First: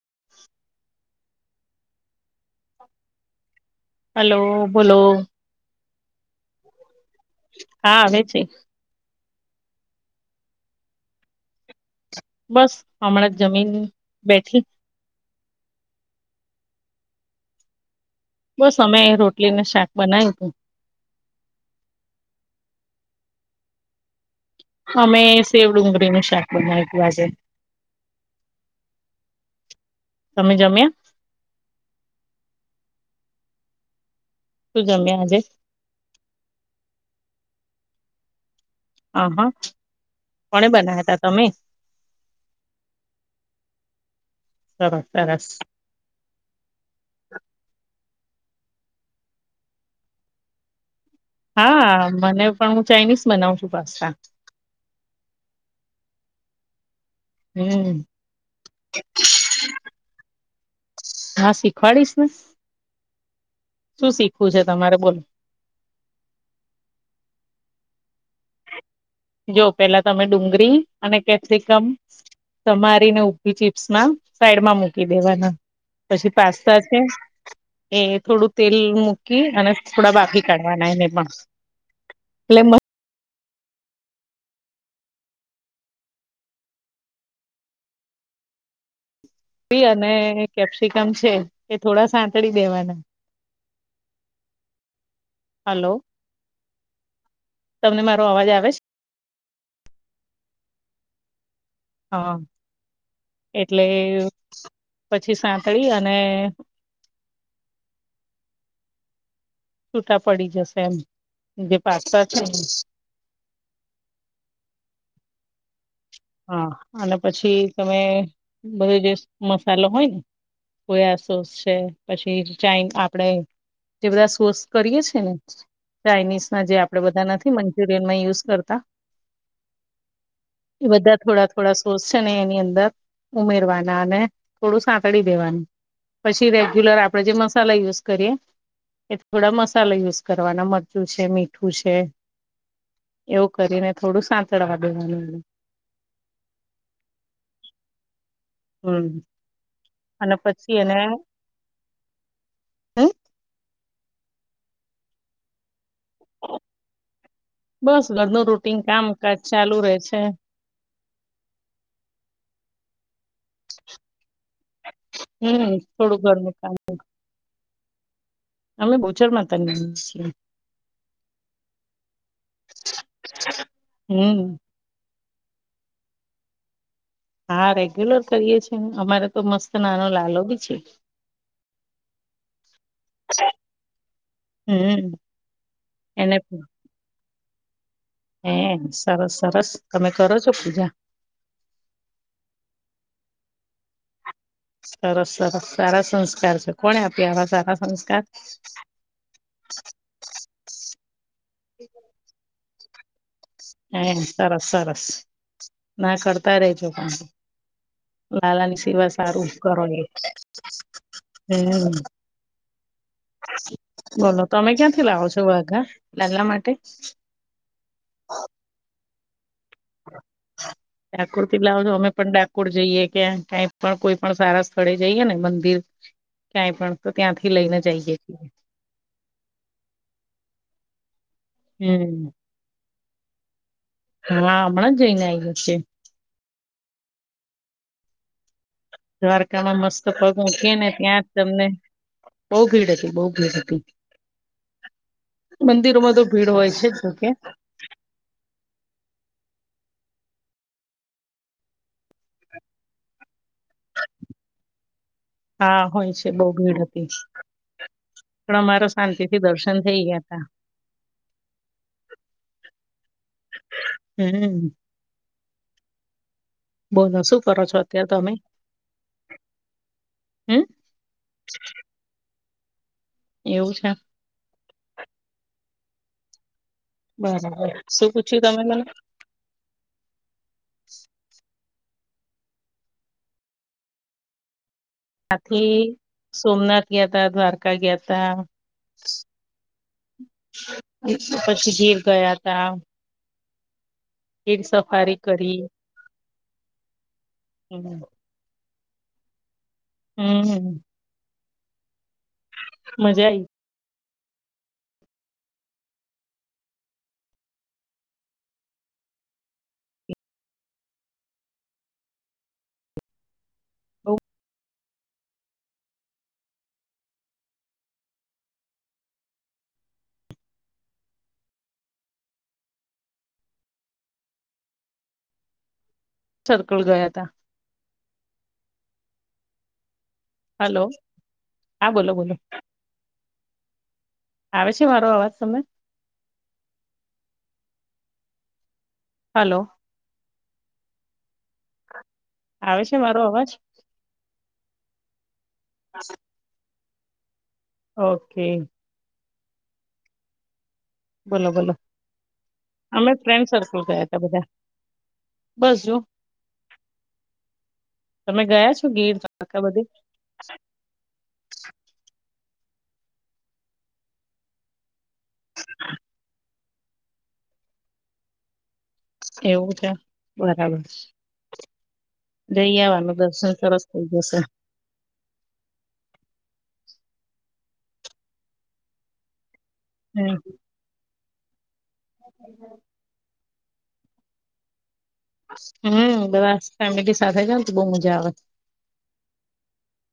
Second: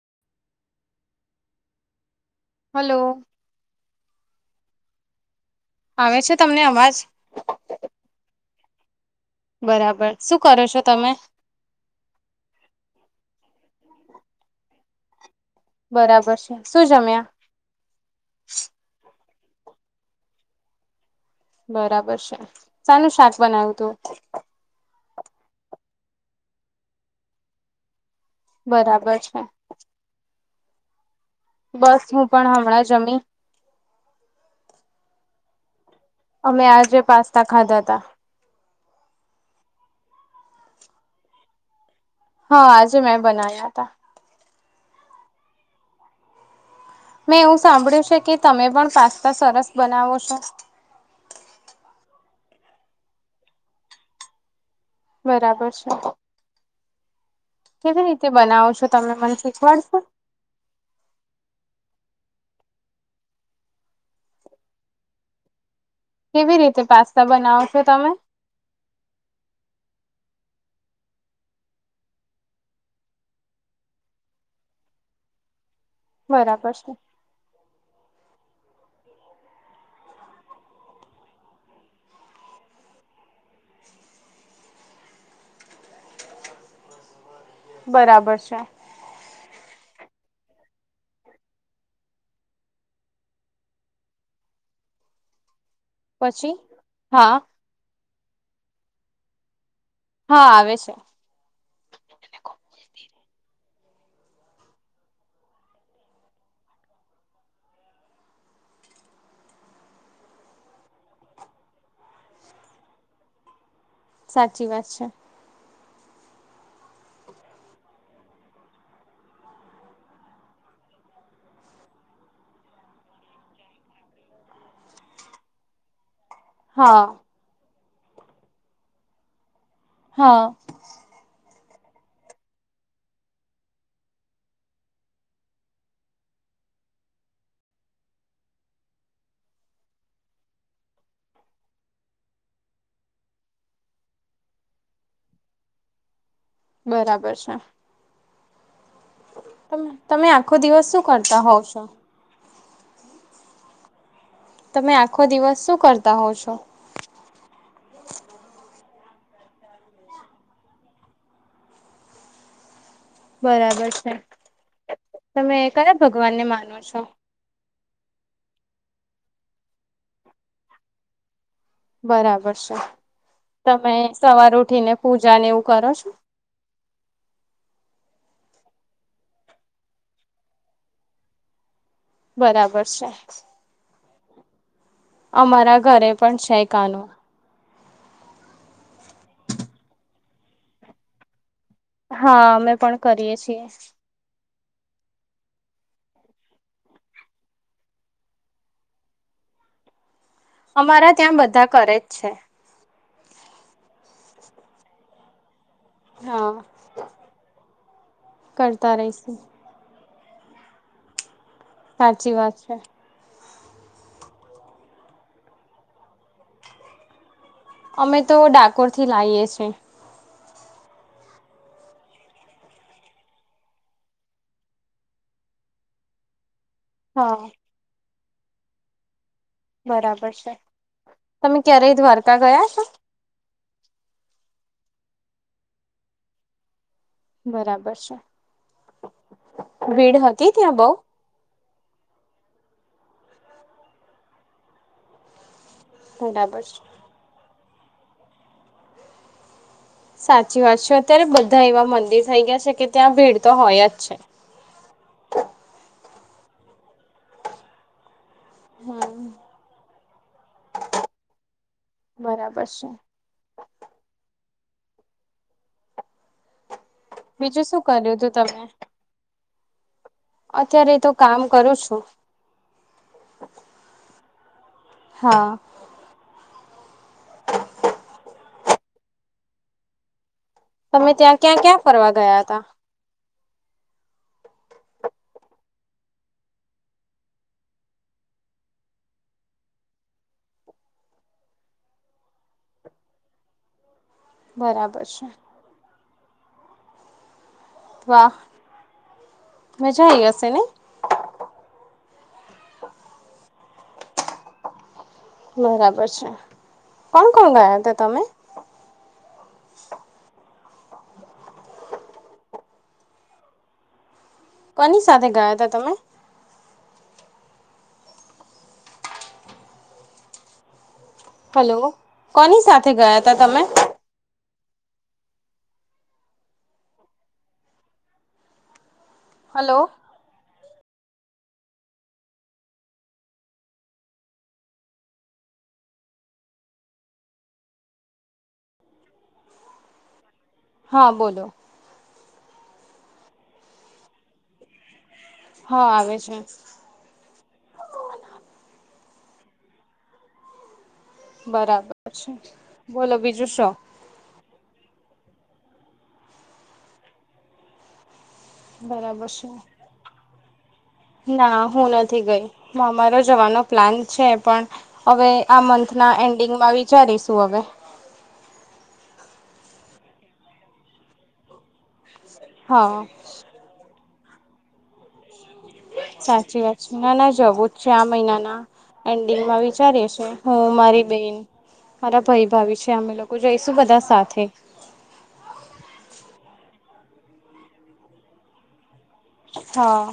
[unintelligible] Hello hello બોલો આવે છે તમને અવાજ હા આવે છે બરાબર શું કરો છો તમે બસ હમણાં જ જમીન બેઠી બરાબર છે શું જમ્યા બસ અમે એ રોટલીને શાક બનાય્યું તું બરાબર છે સાનુ શાક બનાવું તું અમે સેવડુંગળી નું શાક બનાય બાજે બરાબર છે તમે જમ્યા બસ હું પણ હમણાં જમી શું જમ્યા આજે અમે આજે પાસ્તા ખાધા તા આ હા કોને બનાવ તા તમે હા આજે મેં બના્યા હતા સરસ સરસ મેં એવું સાંભળ્યું છે કે તમે પણ પાસ્તા સરસ બનાવો છો હા મને પણ હું ચાઇનીઝ બનાવ છું પાસ્તા બરાબર છે હમ કેવી રીતે બનાવો છો તને મન શીખવાડશો હા શીખવાડીશ ને શું શીખવું છે તમારે બોલો કેવી રીતે પાસ્તા બનાવ છો તમે જો પેલા તમે ડુંગરીી અને કેપ્સિકમ સમારીને ઊભી ચીપ્સમાં સાઈડમાં મૂકી દેવાના પછી પાસ્તા છે એ થોડુંક તેલ મૂકી અને થોડા બાકી કાઢવાના એને પણ એટલે બરાબર છે અને કેપ્સિકમ છે એ થોડા સાંતળી દેવાના હલો પછી હા તમને મારો અવાજ આવે છે? હા, આવે છે. હા, એટલે પછી સાતળી અને [unintelligible] છૂટા પડી જશે એમ જે પાકતા છે, સાચી વાત છે. હા, અને પછી તમે બધો જે મસાલો હોય ને સોયા સોસ છે, પછી ચાઈ આપણે જે બધા શોસ કરીએ છે ને ચાઇનીઝના જે આપડે હા બધા નથી મંચુરિયનમાં યુઝ કરતા. હા. એ બધા થોડા થોડા સોસ છે ને એની અંદર ઉમેરવાના અને થોડું સાંકળી દેવાનું પછી રેગ્યુલર આપણેે જે મસાલા યુઝ કરીએ. એ થોડા મસાલા યુઝ કરવાના મરચું છે મીઠું છે. એવું કરીને થોડું સાંતડવા દેવાનું બરાબર છે. હમ્મ તમે અને આખો પછી દિવસ એને. શું કરતા હોવ છો હમ્મ. તમે આખો દિવસ શું કરતા. હોવ છો બસ ઘર ન રૂટીન કામ. કચ ચાલુ રહેે છે. બરાબર છે તમે હમ કયા થોડું ભગવાન ને ઘરનું કામ માનો છો? અમે બોચર માતાની માનીયે છીએ. બરાબર છે તમે હમ સવારે ઉઠીને પૂ જાને એવું કરો છો. હા, રેગ્યુલર કરીએ છીએને અમારે તો મસ્ત નાનો લાલો બી છે. બરાબર છે. હમ અમારા ઘરે એને પણ છે કાનો. હે સરસ સરસ તમે કરો છો પૂજા? હા, અમે પણ કરીએ છીએ. સરસ સરસ સારા સંસ્કાર છે કોને આપ્યા આવા સારા સંસ્કાર? [inaudible] અમારા ત્યાં બધા કરે જ છે. હે સરસ સરસ. ના હા કરતા રેજો પણ લાલાની કરતા સિવાય રહીશું સારું કરો એ. [unintelligible] સાચી વાત છે. બોલો તમે ક્યાંથી લાવો છો વાઘા લાલલા માટે. અમે તો ડાકોર થી લાઈએ છીએ. [unintelligible] ડાકોર થી લાવજો અમે પણ ડાકોર જઈએ ક્યાં કંઈ પણ કોઈ પણ સારા સ્થળે જઈએ ને મંદિર. [unintelligible] ક્યાંય પણ તો હા ત્યાંથી લઈને જ આયેયે. બરાબર છે તમે ક્યારેય હમ દ્વારકા ગયા છો. હા, હમણાં જોઈને આવએ છીએ. બરાબર છે. દ્વારકામાં મસ્ત ભીડ પગ હતી મૂકીએ બઉ ને ત્યાં જ તમને. બઉુ ભીડ હતી બઉુ ભીડ હતી. મંદિરોમાં તો ભીડ હોય છે જોકે. સાચી વાત છે અત્યારે બધા એવા મંદિર થઈ ગયા છે કે ત્યાં ભેડ. તો હોય યાદ છે. હા હોય બહુ ભીડ હતી પણ અમારા શાંતિથી દર્શન થઈ ગયા. હા. બરાબર છે. હમ બોલો શું કરો બીજું છો અત્યારે કર્યું હતું તમે. હમ અત્યારે તો કામ કરું છું. એવું છે. હા. બરાબર શું પૂછ્યું તમે મને. તમે ત્યાં ક્યાં ક્યાં ફરવા ગયા હતા. આથી સોમનાથ ગયા ત દ્વારકા ગયા ત. પછી જીર ગયા તા. એકેર બરાબર સફારી છે કરી. હમ. વાહ મજા ગશે ને. હમ, મજા આઈ. બરાબર છે કોણ કોણ ગયા હતા તમે [inaudible] હ કોની સાથે ગયા ત તમે હેલો કોની સાથે ગયા ત તમે સકલ ગયા ત હલો હલો હા બોલો બોલો આવે છે મારો અવાજ સમય હલો હા બોલો આવે છે મારો અવાજ હા આવે છે ઓકે બોલો બોલો બરાબર છે અમે બોલો બીજું ફ્રેન્ડ શું સર્કલ ગયા ત બધા બજુ બરાબર શું ના હું નથી ગઈ હ અમારો જવાનો પ્લાન છે પણ હવે આ મંથ ના એન્ડિંગમાં વિચારીશું હવે બે એવું છે બરાબર જઈ હા આવાનું દર્શન સરસ બસ સાચી વાત છે ના ના જવું જ છે આ મહિનાના એન્ડિંગમાં વિચારી હ હમ મારી બેન મારા ભાઈ ભાવી છે અમે લોકો જોઈશું બધા સાથે હમ બધા ફેમિલી સાથે જા તો બહ મજા આવે હા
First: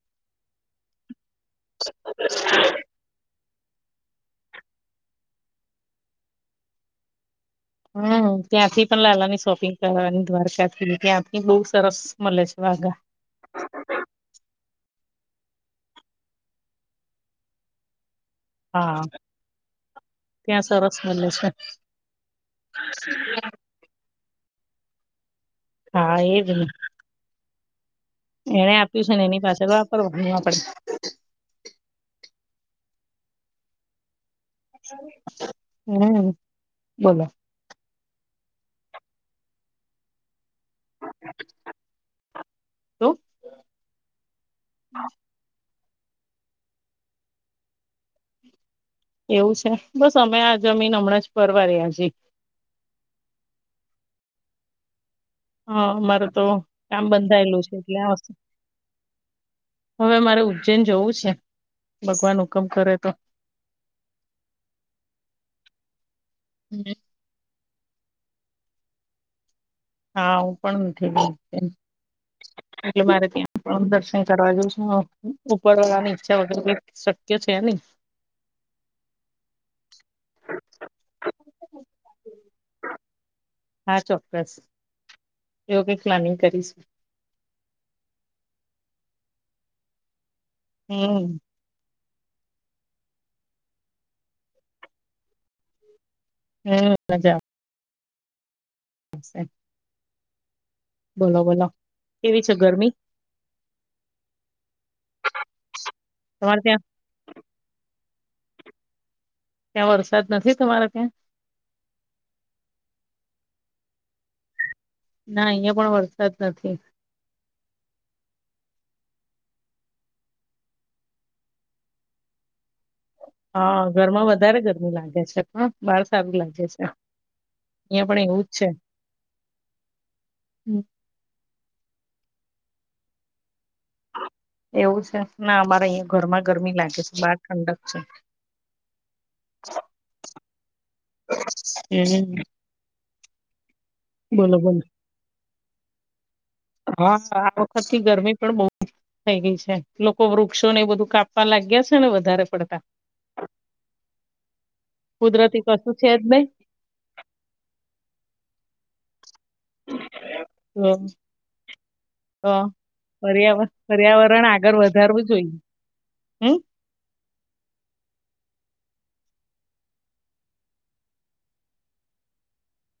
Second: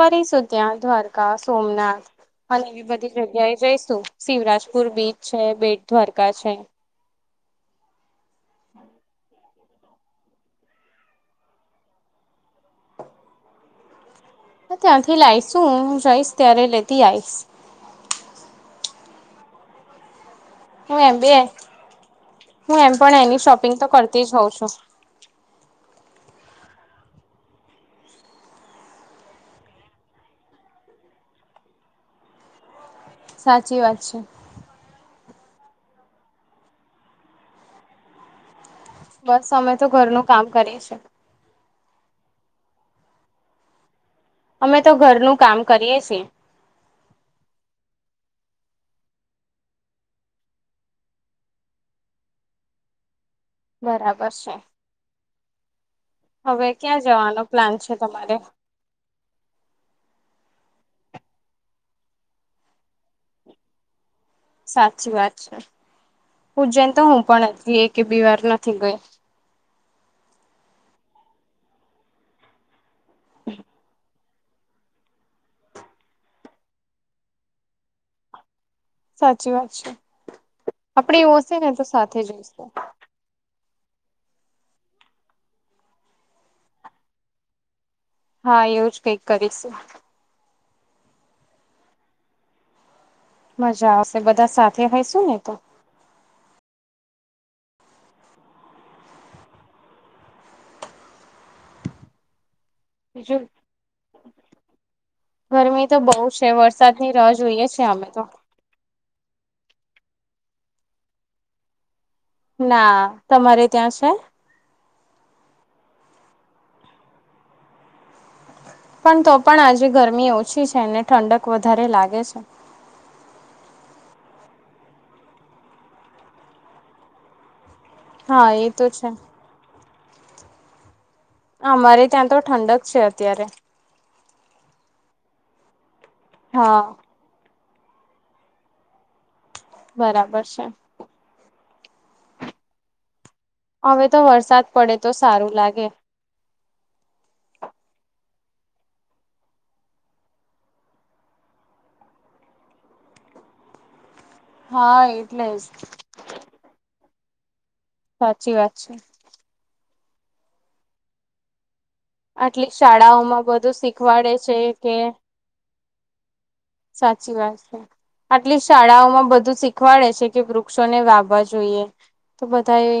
ફરીશું ત્યાં દ્વારકા સોમનાથ અને એવી બધી જગ્યાએ જઈશું શિવરાજપુર બીચ છે બેટ દ્વારકા છે હમ ત્યાંથી પણ લાલાની સોપી ની દ્વારકાથી ત્યાંથી બહ સરસ મળે છે વાઘા ત્યાંથી લઈશું હું જઈશ ત્યારે લેતી આઈશ હા ત્યાં સરસ હું એમ મળે બી એ, છે હું એમ પણ એની શોપિંગ તો કરતી જ હોઉં [unintelligible] હા, એજ ને. એને આપ્યું છે ને એની પાસે વાપરવાનું આપડે. સાચી વાત છે. હમ, બોલો. બસ અમે તો ઘરનું કામ કરીએ છીએ. શું? અમે તો ઘરનું કામ કરીએ છીએ. એવું છે. બસ અમે આ જમીન હમણાં જ પરવાર્યા અજી. બરાબર છે. હન, અમારે તો હવે ક્યાં આમ જવાનો બંધાયલું છે પ્લાન એટલે આવશે. તમારે હવે મારે ઉજ્જૈન જવું [unintelligible] ભગવાન હુકમ કરે તો. સાચી વાત છે. હમ ઉજ્જૈન તો હું પણ હતી એ કે બે વાર નથી ગઈ. હા, હું પણ નથી ગઈ એટલે મારે ત્યાં પણ દર્શન કરવા જવું છે. [unintelligible] ઉપરવાળાની ઈચ્છા વગર કઈક શક્ય એ છે ની. [inaudible] સાચી વાત છે. આપડે એવું હશે ને તો સાથે જઈશુ. હા, ચોક્કસ. એવું કઈક પ્લાનિંગ કરીશું. હા, એવું જ કઈક કરીશું. હમ. મજા આવશે. બધા સાથે હોય શું ને તો. હમ, મજા આવશે. બોલો, બોલો કેવી છે ગરમી પીજુલ. ગરમી તો બઉ છે, તમારે ત્યાં વરસાદની રાહ જોઈએ છીએ અમે તો. ત્યાં વરસાદ નથી તમારા ત્યાં? ના, તમારે ત્યાં છે? ના, અહિયા પણ વરસાદ નથી. પણ તો પણ આજે ગરમી ઓછી છે ને ઠંડક વધારે લાગે છે. હન, ઘરમાં વધારે ગરમી લાગે છે. પણ બાર સારું લાગે છે. અહિયાં પણ એવું હા, જ એ તો છે. હમ. અમારે ત્યાં તો ઠંડક છે અત્યારે. એવું છે. ના, અમારે અઈયા ઘરમાં ગરમી હા લાગે છે. બાર ઠંડક છે. બરાબર છે. હમ. હવે તો બોલો વરસાદ બોલો પડે તો સારું લાગે. હા, આ વખતની ગરમી પણ બઉ [unintelligible] થઈ ગઈ છે. લોકો વૃક્ષોને એવુ બધું કાપવા લાગ્યા છે ને વધારે પડતા. હા, એટલે કુદરતી જ. કશું છે જ નહી સાચી વાત છે. [unintelligible] તો આટલી શાળાઓમાં પર્યાવરણ બધું શીખવાડે પર્યાવરણ છે આગળ કે વધારવું જોઈએ હમ સાચી વાત છે. આટલી શાળાઓમાં બ બધું શીખવાડે છે કે વૃક્ષોને વાવા જોઈએ. તો બધાએ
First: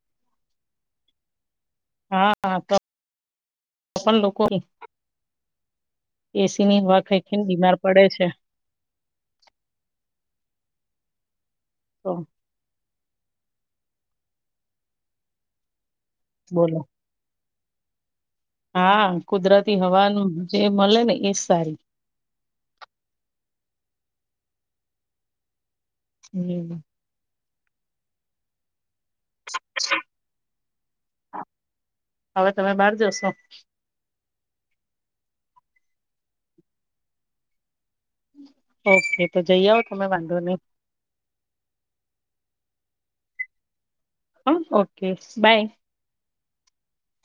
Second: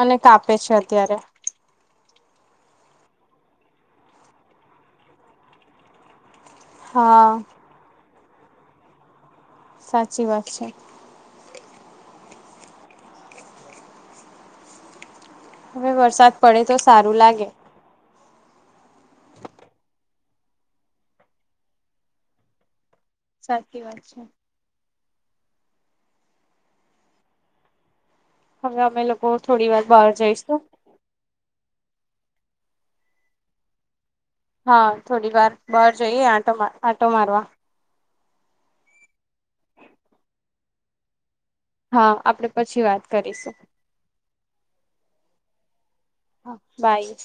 અને કાપે છે અત્યારે. હા હા તો પણ લોકો. એસી ની હા હોખઈને બીમાર પડે છે. સાચી વાત છે. તો. હવે વરસાદ પડે તો બોલો સારું લાગે. હા કુદરતી હવાન જે મળે ને એજ સારી. સાચી વાત છે. હમ. હવે અમે લોકો થોડી વાર બહાર જઈશ તો. હવે તમે બહાર જશો. હા થોડી વાર બહાર જઈએ આટો આંટો મારવા. ઓકે તો જઈ આવઓ તમે વાંધો નહી. હા આપણે પછી વાત કરીશું. હા ઓકે બાય. હા બાય.